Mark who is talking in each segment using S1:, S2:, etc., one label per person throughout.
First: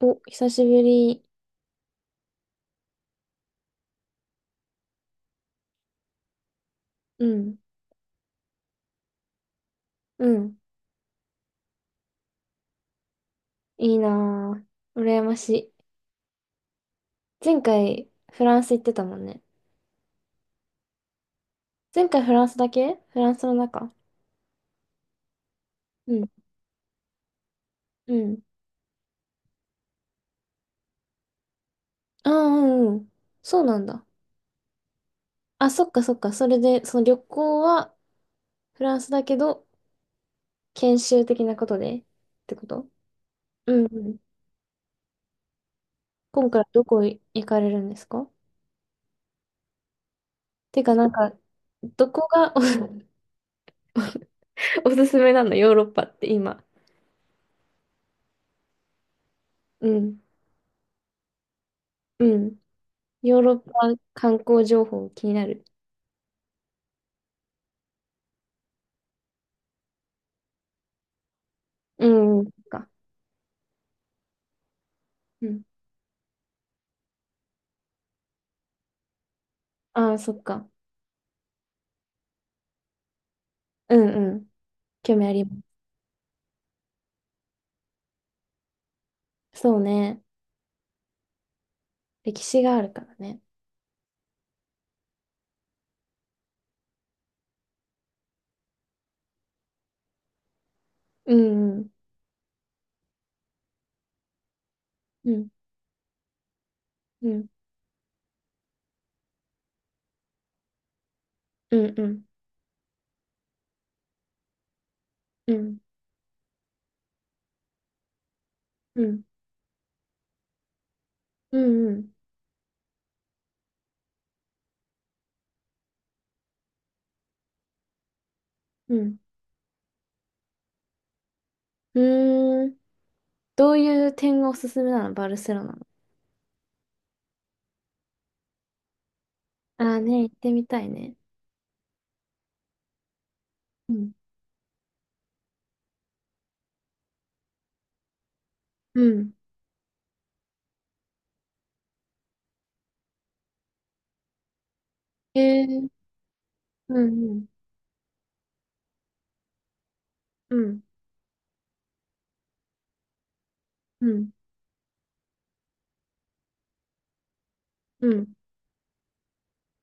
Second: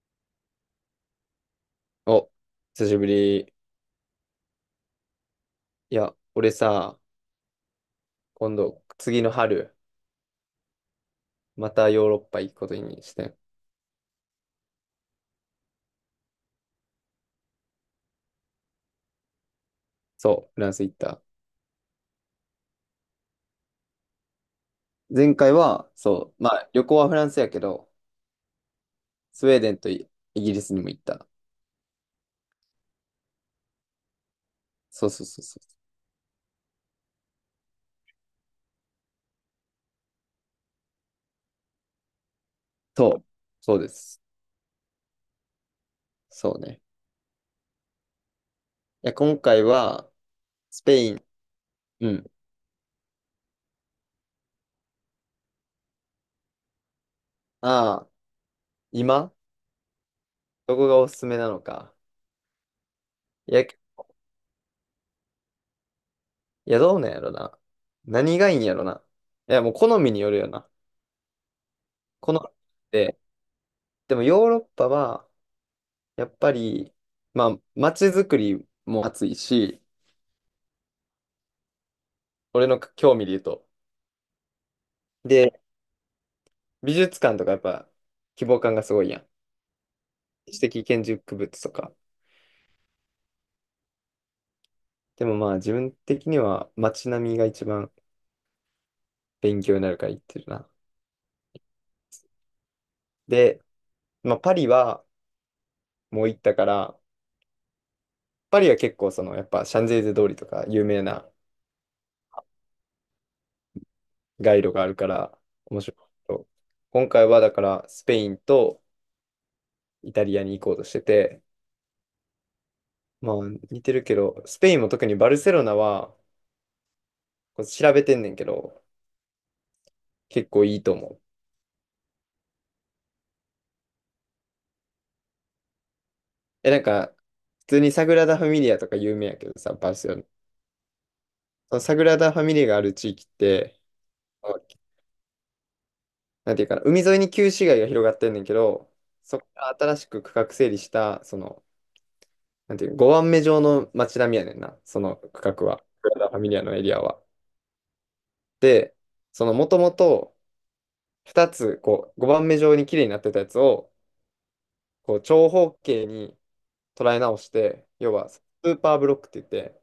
S1: お、久しぶり。
S2: お、久しぶり。いや、俺さ、
S1: うん、
S2: 今度、次の春、
S1: うん。
S2: またヨーロッパ行くことにしてん。
S1: いいなぁ。羨ましい。前回、フランス行ってたもんね。
S2: そう、フランス行った。
S1: 前回フランスだけフランスの中、
S2: 前回は、
S1: うん、
S2: そう、まあ、旅行はフランスやけど、
S1: うん。
S2: スウェーデンとイギリスにも行った。
S1: ああ、うん、うん。そうなんだ。
S2: そうそうそうそ
S1: あ、
S2: う。
S1: そっかそっか。それで、その旅行はフランスだけど、研修的なことでってこと？
S2: そう、そう
S1: うん、
S2: で
S1: うん。
S2: す。
S1: 今
S2: そう
S1: 回
S2: ね。
S1: どこ行かれるんですか？
S2: いや、今回は、
S1: て
S2: ス
S1: か、
S2: ペ
S1: な
S2: イ
S1: ん
S2: ン。
S1: か、
S2: う
S1: どこ
S2: ん。
S1: が お、おすすめなのヨーロッパって今？
S2: ああ、今
S1: うん、
S2: どこがおすすめなのか。
S1: うん。ヨーロ
S2: い
S1: ッ
S2: や、い
S1: パ観光情報気になる。
S2: や、どうなんやろな。何がいいんやろな。いや、もう好みによるよな。
S1: う
S2: 好
S1: ん、
S2: み
S1: うん、そっか。
S2: で、でもヨーロッパは、
S1: うん。
S2: やっぱり、まあ、街づくりも熱いし、
S1: ああ、そっか。
S2: 俺の興味で言うと。
S1: うんうん。興味あり
S2: で、
S1: ま
S2: 美術館とかやっぱ希望感がすごいやん。
S1: す。そうね。
S2: 知的建築物とか。
S1: 歴史があるからね。
S2: でもまあ自分的には街並みが一番勉強になるから行ってるな。
S1: うんうん。
S2: で、まあパリは
S1: うん
S2: もう行ったから、
S1: うん。
S2: パリは結構そのやっぱシャンゼリゼ通りとか有名な
S1: うんうん。
S2: 街路があるから
S1: うん
S2: 面白いけど。今回はだからスペインと
S1: うん。
S2: イタリアに行こうとしてて、
S1: うんうん。
S2: まあ似てるけど、スペインも特にバルセロナはこう調べてんねんけど、
S1: うん。
S2: 結構いいと思う。
S1: うーん。どういう点がおすすめなのバルセロナの？
S2: え、なんか、普通にサグラダ・ファミリアとか有名やけどさ、
S1: あ
S2: バル
S1: あ
S2: セロナ。
S1: ね、行ってみたいね。
S2: そのサグラダ・ファミリアがある地域って、
S1: うん。
S2: あなんていうかな、海沿いに旧市街が広がってんねんけど、
S1: うん。
S2: そこから新しく区画整理した、その、なんていう、5番目状の街並みやねんな、その区
S1: へ
S2: 画
S1: え
S2: は。サ
S1: ー、
S2: グラダ・ファミリアのエリ
S1: う
S2: アは。
S1: んうん。
S2: で、そのもともと
S1: うん。
S2: 2つ、こう、5番目状に綺麗になってたやつを、
S1: うん。
S2: こう、長方形に、捉え直して、
S1: う
S2: 要
S1: ん。
S2: はスーパーブロックって言って、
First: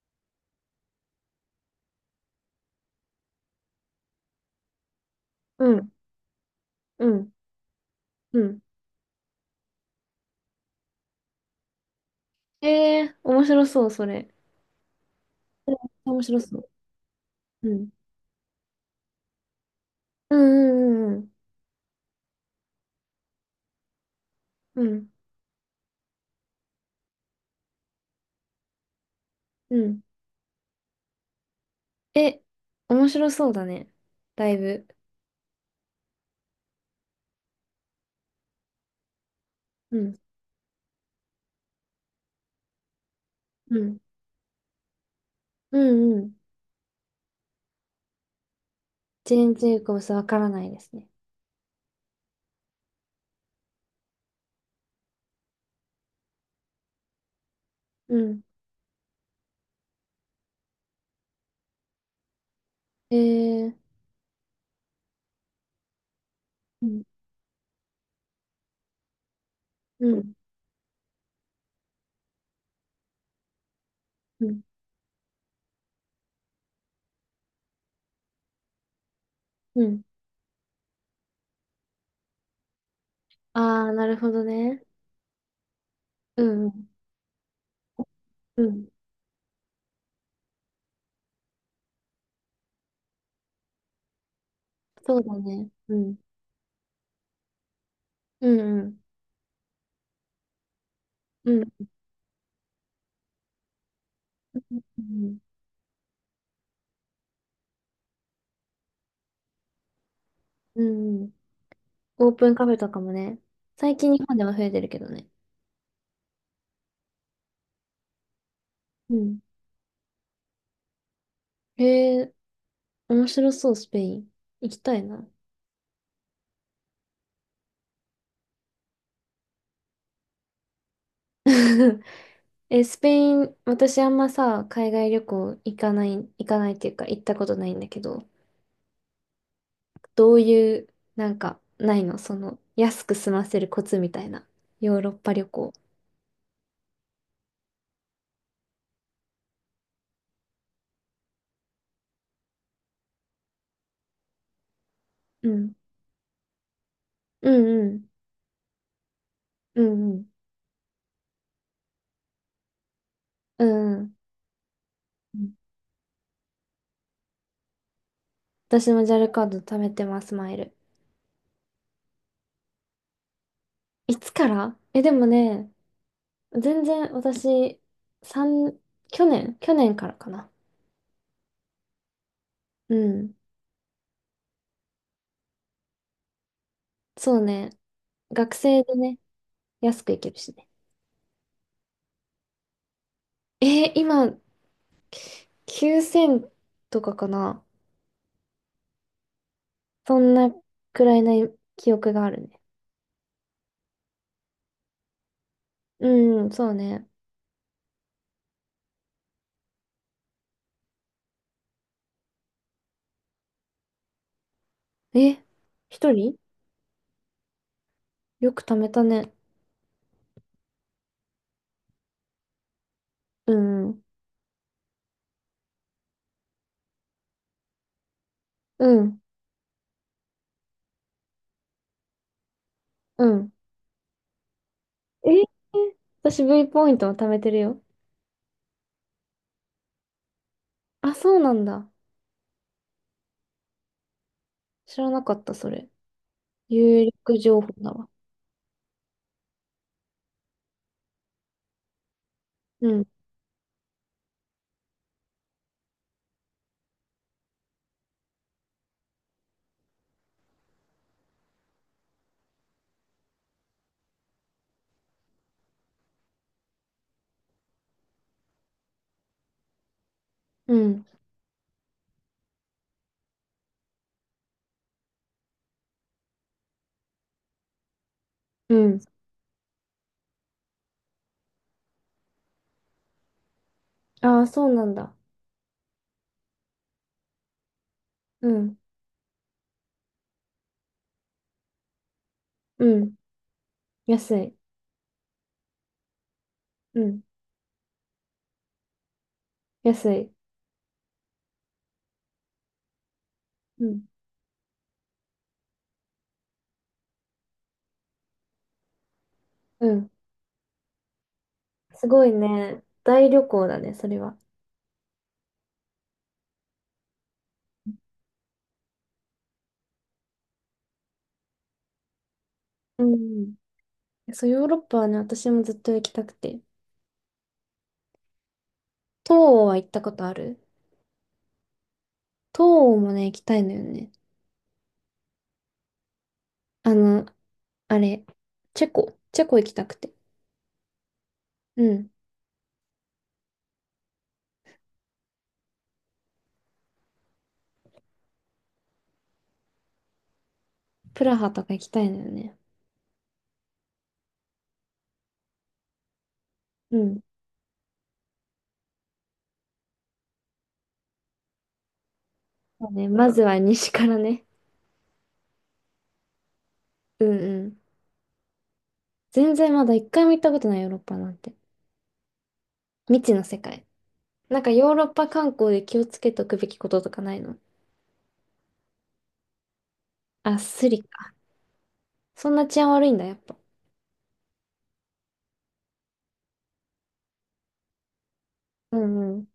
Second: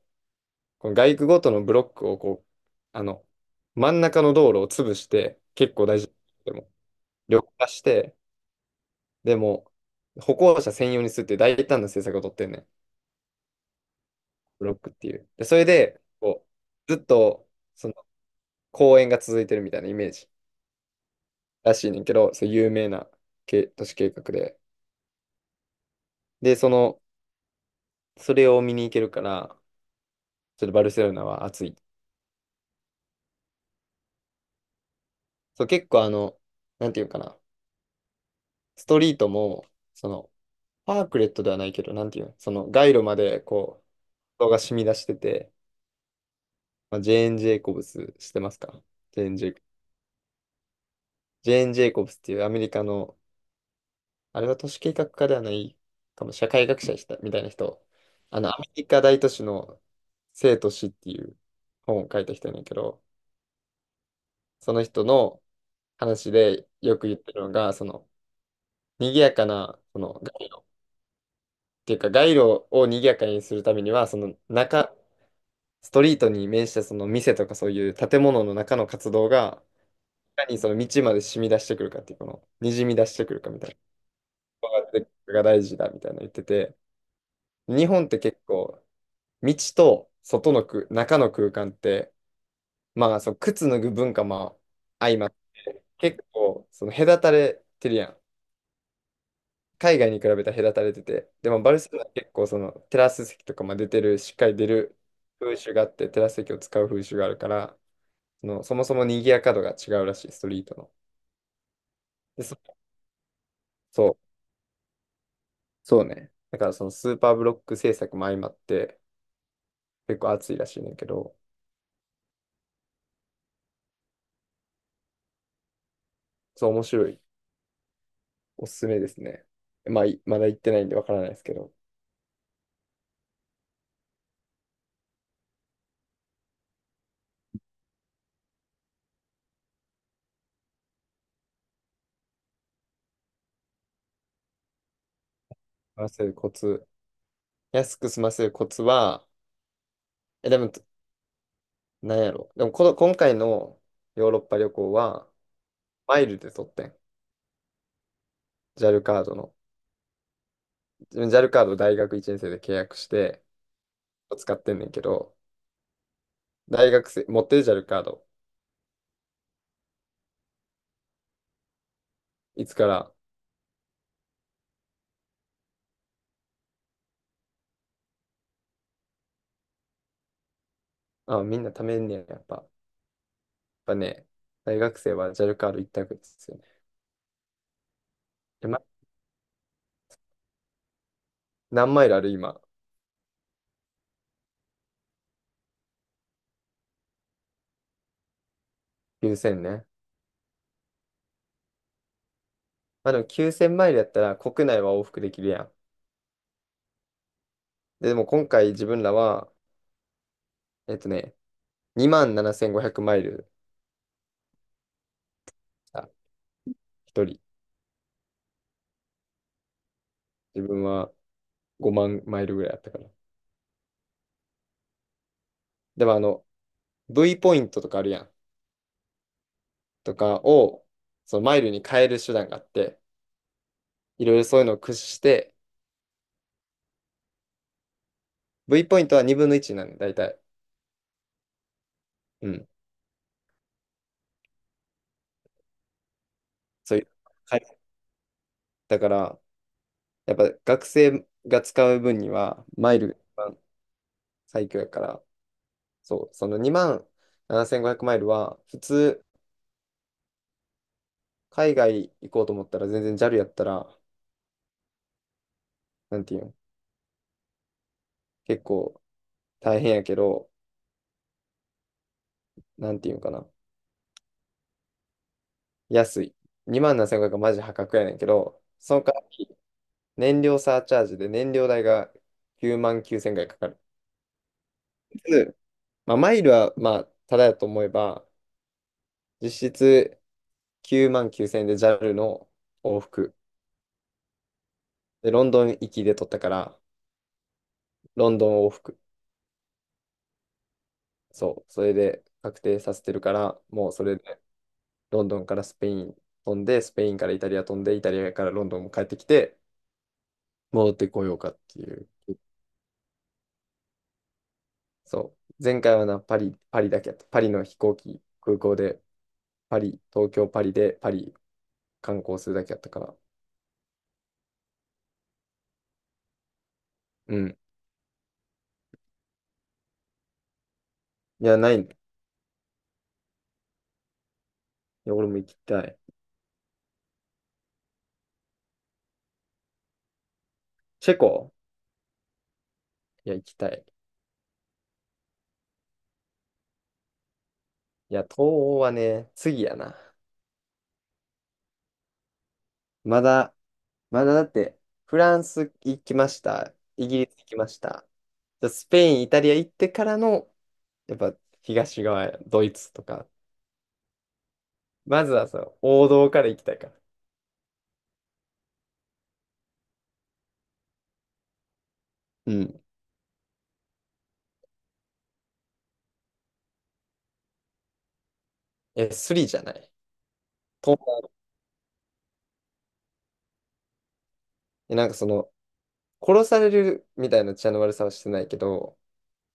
S2: この街区ごとのブロックをこう、あの、真ん中の道路を潰して、
S1: う
S2: 結構
S1: ん。
S2: 大事でも、
S1: うん。
S2: 緑化して、
S1: うん
S2: でも、歩行者専用にするっていう大胆な政策を取ってんねん。
S1: へえー、面白そう、それ。
S2: ブロックっていう。で、それで、
S1: 面白
S2: こ
S1: そう。
S2: う、ずっと、
S1: う
S2: そ
S1: ん。
S2: の、公園が続いてるみたいなイメージ
S1: うんうん
S2: らしいねんけど、そう有名な都市計画で。
S1: うんうん。うん
S2: で、その、それを見に行けるから、
S1: うん。
S2: ちょっとバルセロナは暑い。
S1: え、面白そうだね。だいぶ。
S2: そう、結構あの、なんていうかな。ストリートも、
S1: う
S2: そ
S1: ん。
S2: の、パークレットではないけど、なんていうの、その、街路まで、
S1: う
S2: こう、
S1: ん。
S2: 人が染み出してて、
S1: うんうん。
S2: まあ、ジェーン・ジェイコブスしてますかジェーン・ジェ
S1: 全
S2: イコブ
S1: 然
S2: ス。
S1: よくさ、わからないですね。
S2: ジェーン・ジェイコブスっていうアメリカの、あれは都市計画家ではないかも、社会学者でしたみたいな人、
S1: う
S2: あ
S1: ん。
S2: の、アメリカ大都市の生と死っていう本を書いた人やねんけど、
S1: えー、
S2: その人の話で
S1: う
S2: よ
S1: ん。
S2: く言ってるのが、その、賑やかな、そ
S1: う
S2: の、
S1: ん。
S2: 街路っていうか、街路を賑やかにするためには、その、
S1: うん。
S2: ストリートに面したその店とかそういう建物の中の活動が、
S1: うん。
S2: いかにその道まで染み出してくるかっていう、この、にじみ出してくるかみたい
S1: あー、なるほど
S2: な、
S1: ね。
S2: それが大事だみたいなの言っ
S1: う
S2: て
S1: んう
S2: て、
S1: ん。
S2: 日本って結
S1: う
S2: 構、
S1: ん。
S2: 道と外の中の空間って、まあ、その靴脱ぐ文化も
S1: そ
S2: 相
S1: う
S2: まっ
S1: だね。
S2: て、
S1: うん。
S2: 結構、その隔たれてるやん。
S1: うんうん。
S2: 海外に比べたら隔たれてて、で
S1: う
S2: も
S1: ん。
S2: バルセロナは結構そのテラス席とかも出てる、しっかり出る
S1: うん
S2: 風習があって、テラス席を使う風習があるから、その、そもそも賑やか度が違うらしい、ストリート
S1: う
S2: の。
S1: ん。うんオー
S2: で、
S1: プンカフェとかもね。最
S2: そ
S1: 近日
S2: う、
S1: 本では増えてるけどね。
S2: そうね。だからそのスーパーブロック制作も相まって
S1: うん。
S2: 結構熱いらしいねんだけど、
S1: えー、面白そう、スペイン。行きたいな。
S2: そう、面白い。おすすめですね。まあ、いまだ行ってないんでわからないですけど、
S1: え、スペイン、私あんまさ、海外旅行行かない、っていうか行ったことないんだけど、どういう、なんか、ないのその、安く済ませるコツみたいな。ヨーロッパ旅行。
S2: 済ませるコツ。安く済ませるコツは、でも、なんやろ。でもこの、今回のヨーロッパ旅行は、
S1: うん。
S2: マイルで取ってん。
S1: うんうん。
S2: JAL カードの。
S1: うんうん。
S2: JAL カードを大学1年生で契約して、
S1: うんうん。
S2: 使ってんねんけど、大学生、持ってる JAL カード、
S1: 私もジャルカード貯めてます、マイル。
S2: いつから
S1: いつから？え、でもね、全然私、三去年、からかな。
S2: みんな貯めんねや、やっぱ。やっ
S1: うん。
S2: ぱね、大学生はジャルカード一択ですよね。
S1: そうね。学
S2: で、ま、
S1: 生でね、安く行けるしね。
S2: 何マイルある今。
S1: えー今、9,000とかかな。
S2: 9000ね。
S1: そんなくらいな記憶があるね。
S2: まあでも9000マイルやったら国内は往復できるやん。
S1: うん、そうね。
S2: でも今回自分らは、えっとね、2万7500マイル、
S1: え、
S2: あ、
S1: 一人？
S2: 一人。
S1: よく貯めたね。
S2: 自分は5万マイルぐらいやったから。
S1: うん、
S2: でもあの、V ポイントとかあるやん。
S1: うん、
S2: とかを、そのマイルに変える手段があって、
S1: うん。
S2: いろいろそういうのを駆使し
S1: えー
S2: て、
S1: 私 V ポイントも貯めてるよ。
S2: V ポイントは2分の1なんだ、大体。
S1: あ、そうなんだ。
S2: うん。
S1: 知らなかった、それ。
S2: そうい
S1: 有
S2: う。
S1: 力
S2: は
S1: 情報
S2: い
S1: だわ。
S2: だから、やっぱ学生が使う分には、
S1: う
S2: マイ
S1: ん、
S2: ルが一番最強やから、そう、その2万7500マイルは、普通、海外行こうと思ったら、全然 JAL やったら、なんていうん、結構大変やけど、
S1: うん、
S2: なんていうんかな、安い。2万7500はマジ破格やねんけど、
S1: う
S2: そ
S1: ん。
S2: の代わり、燃料サーチャージで燃料代が9万9000円ぐらいかかる。
S1: ああ、そうなんだ。
S2: うんまあ、マイルは、まあ、ただやと思えば、
S1: うん、
S2: 実質9万9000円で JAL の
S1: う
S2: 往
S1: ん。
S2: 復。
S1: 安い。
S2: で、ロンドン行きで取ったから、
S1: うん、
S2: ロンドン往復。
S1: 安い。
S2: そう、それで確定させてるから、
S1: う
S2: もう
S1: ん、
S2: それでロンドンからスペイン飛んで、スペインからイタリア飛んで、イタリアからロンドンも帰ってきて、
S1: うん。
S2: 戻ってこようかってい
S1: す
S2: う。
S1: ごいね。大旅行だね、それは。
S2: そう、前回はな、パリ、パリだけやった。パリの飛行機、空港で、パリ、東京、パリで、パリ観光するだけやったか
S1: う
S2: ら。
S1: ん。そう、ヨーロッパはね、私もずっと行きたくて。
S2: うん。
S1: 東欧は行ったことある？
S2: いや、ないね。
S1: 東欧もね、行きたいのよね。
S2: いや、俺も行きたい。
S1: あの、あれ、チェコ。チェコ行きたくて。
S2: チェコ
S1: うん。
S2: いや、行きたい。いや、東欧はね、次やな。
S1: プラハとか行きたいのよね。
S2: まだ、まだだって、フランス行きました。
S1: う
S2: イギ
S1: ん。
S2: リス行きました。じゃあスペイン、イタリア行ってからの、やっぱ東側、ドイ
S1: そ
S2: ツ
S1: う
S2: と
S1: ね、
S2: か。
S1: まずは西からね。
S2: まずはその王道から行きたいから。
S1: うんうん。全然まだ一回も行ったことないヨーロッパなんて。
S2: うん。
S1: 未知の世界。なんかヨーロッパ観光で気をつけておくべきこととかないの？
S2: え、スリじゃない。
S1: あ、ス
S2: 東
S1: リか。
S2: 南
S1: そんな治安悪いんだ、やっぱ。
S2: なんかその、殺されるみたいな血の悪さはしてないけ
S1: う
S2: ど、
S1: んうん。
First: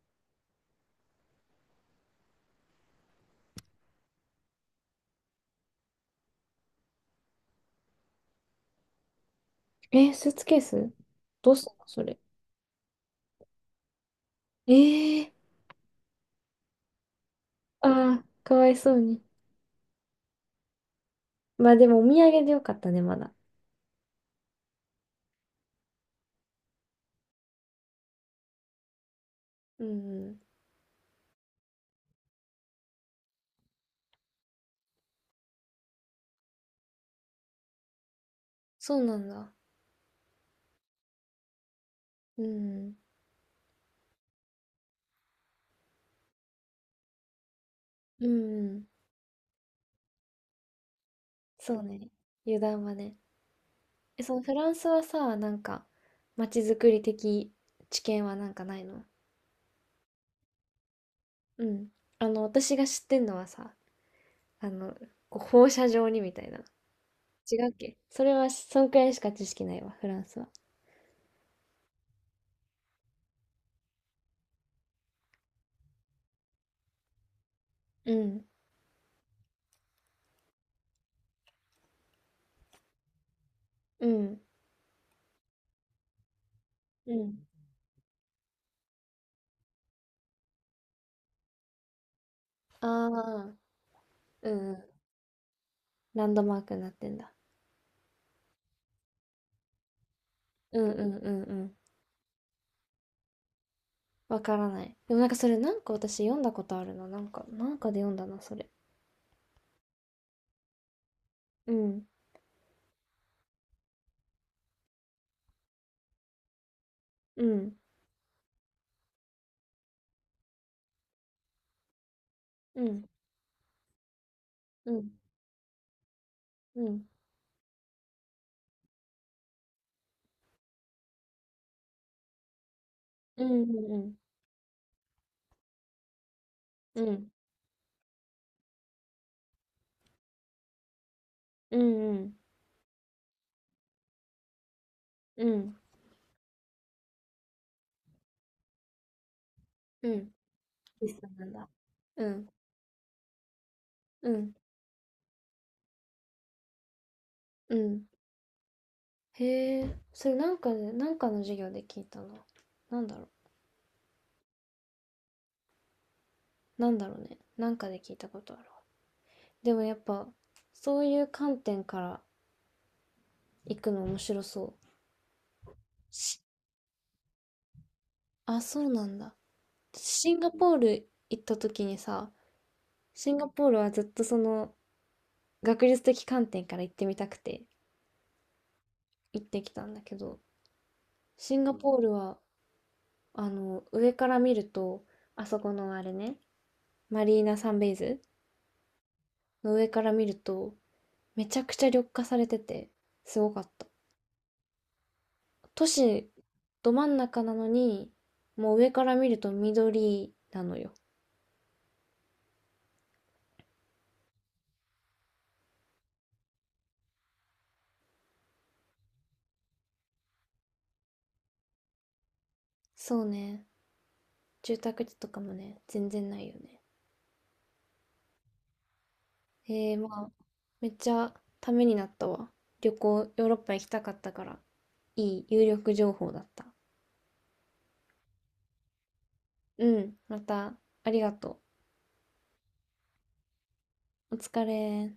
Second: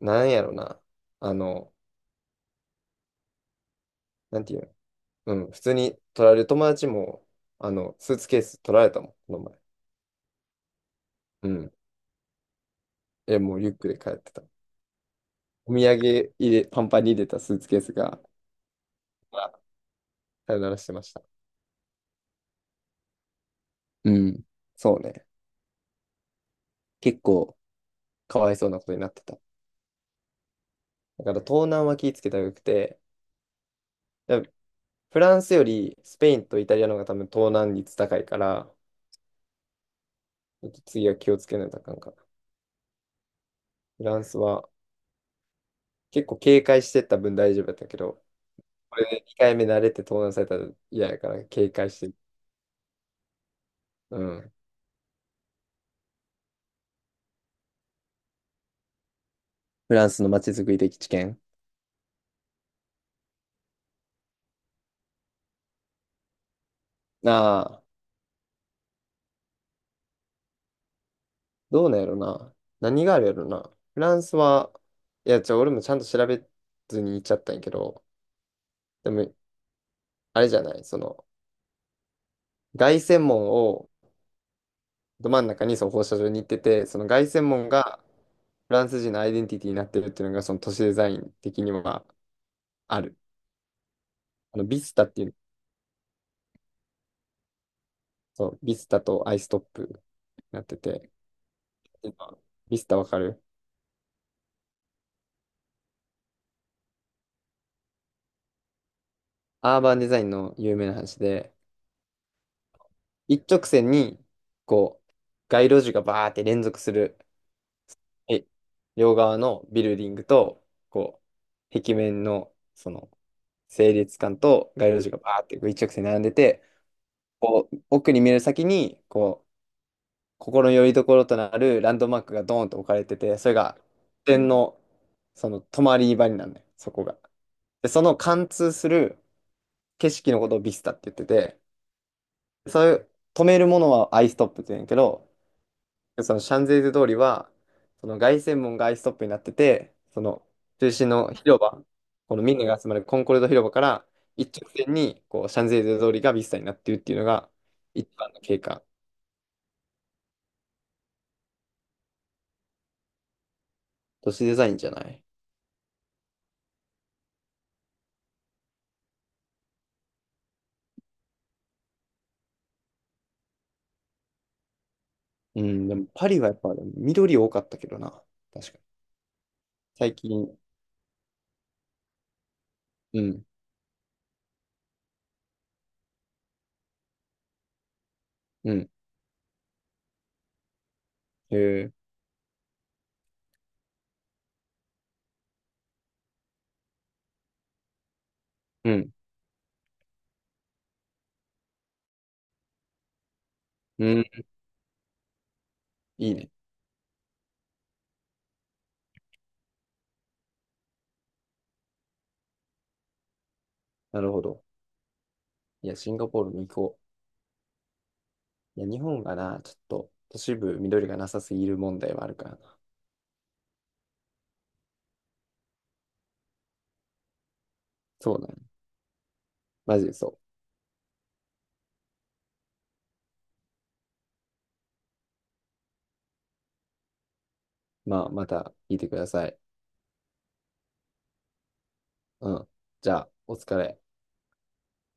S2: なんやろな。あの、なんていうの。うん、普通に取られる友達も、あの、スーツケース取られたもん、この前。
S1: えー、スーツケース
S2: う
S1: どうすん
S2: ん。
S1: のそれ？
S2: え、もうリュックで帰ってた。
S1: えー、
S2: お土産入れ、パンパンに入れたスーツケース
S1: あ
S2: が、
S1: ーかわいそうに。
S2: まさよならしてました。
S1: まあでもお土産でよかったね、まだ。
S2: うん。そうね。結構、かわいそうなことになってた。
S1: うんん。
S2: だから東南は気ぃつけたらよくて、だからフランスよりスペインとイタリアの方が多分東南率高いから、
S1: そうなんだ。
S2: 次は気をつけないとあかんかな。
S1: うんうん。
S2: フランスは結構警戒してった分大丈夫だったけど、
S1: うん。
S2: これで2回目慣れて盗難されたら嫌やから警
S1: そう
S2: 戒して
S1: ね。
S2: る。
S1: 油断はね。
S2: う
S1: え、その
S2: ん。
S1: フランスはさ、なんか、まちづくり的知見はなんかないの？
S2: フランスの街づくり的知見。
S1: うん。あの、私が知ってんのはさ、あの、こう放射状にみたいな。違うっ
S2: ああ、
S1: けそれは、そんくらいしか知識ないわ、フランスは。
S2: どうなんやろな。何があるやろな。フランスは、いや、俺もちゃんと調べずに行っちゃったんやけど、
S1: うん。
S2: でも、あれじゃない、その、凱旋門を、
S1: うん。
S2: ど真ん中にその放射状に行ってて、その
S1: う
S2: 凱
S1: ん。
S2: 旋門がフランス人のアイデンティティになってるっていうのが、その都市デザイン的には
S1: あ
S2: あ
S1: あ、
S2: る。
S1: う
S2: あの、
S1: んう
S2: ビ
S1: ん。
S2: スタっていう、
S1: ランドマークになってんだ。
S2: そう、ビスタとアイストップになって
S1: うんう
S2: て、
S1: んうんうん。
S2: 今ビスタわかる
S1: わからない。でもなんかそれなんか私読んだことあるな。なんか、なんかで読んだな、それ。
S2: アーバンデザインの有名な話で、
S1: うん。
S2: 一直線に、こう、街路樹がバーって連続する、
S1: うん。
S2: え両側のビルディングと、こう、壁面の、
S1: う
S2: そ
S1: ん。
S2: の、整列管と街
S1: う
S2: 路
S1: ん。
S2: 樹がバーってこう一直線に並んでて、
S1: うん。
S2: こう奥に見える先にこう心の拠り所となるランドマークがドーンと置かれてて、
S1: う
S2: それが
S1: ん。
S2: 点のその止まり場になるのよ、そ
S1: う
S2: こ
S1: ん。う
S2: が。
S1: ん。
S2: で、その貫通する景色のことをビスタって言ってて、
S1: うん。うん。
S2: そういう止めるものはアイストップって言うんやけど、
S1: うん。
S2: そのシャンゼリゼ通りは、その凱旋門がアイストップになってて、
S1: う
S2: そ
S1: ん
S2: の中
S1: リ
S2: 心
S1: スト
S2: の
S1: なん
S2: 広
S1: だ。
S2: 場、
S1: う
S2: この
S1: ん。
S2: ミんネが集まるコンコルド広場から
S1: うん。
S2: 一直線にこうシャンゼリゼ通りがビスタになっているっていうのが
S1: うん。
S2: 一番の経過。
S1: へえ。それなんかで、なんかの授業で聞いたな。なんだろ
S2: 都市デザインじゃない。
S1: う。なんだろうね。なんかで聞いたことあるわ。でもやっぱ、そういう観点から行くの面白そう。
S2: うん、でもパリはやっぱ緑多かったけどな。
S1: あ、
S2: 確か
S1: そ
S2: に。
S1: うなんだ。
S2: 最
S1: シンガ
S2: 近、
S1: ポール行った時にさ、
S2: う
S1: シン
S2: ん、
S1: ガポールはずっとその学術的観点から行ってみたくて
S2: うん、
S1: 行ってきたんだけど、
S2: へ
S1: シンガ
S2: え、
S1: ポールはあの上から見ると、あそこのあれね、マリーナサンベイズ
S2: うん、
S1: の上から見ると、めちゃくちゃ緑化されてて、すごかった。
S2: うん、
S1: 都市
S2: いいね。
S1: ど真ん中なのに、もう上から見ると緑なのよ。
S2: なるほど。いや、シンガポールに行こう。いや、日本がな、ちょっと都市部緑がなさすぎる問題はあるからな。
S1: そうね。住宅地とかもね、全然ないよね。
S2: そうだね。
S1: えー、
S2: マジで
S1: ま
S2: そ
S1: あ、
S2: う。
S1: めっちゃためになったわ。旅行、ヨーロッパ行きたかったから。いい有力情報だった。
S2: まあ、また聞いてください。
S1: うん、また、ありがと
S2: うん。じゃあ、お疲れ。
S1: う。お疲れ。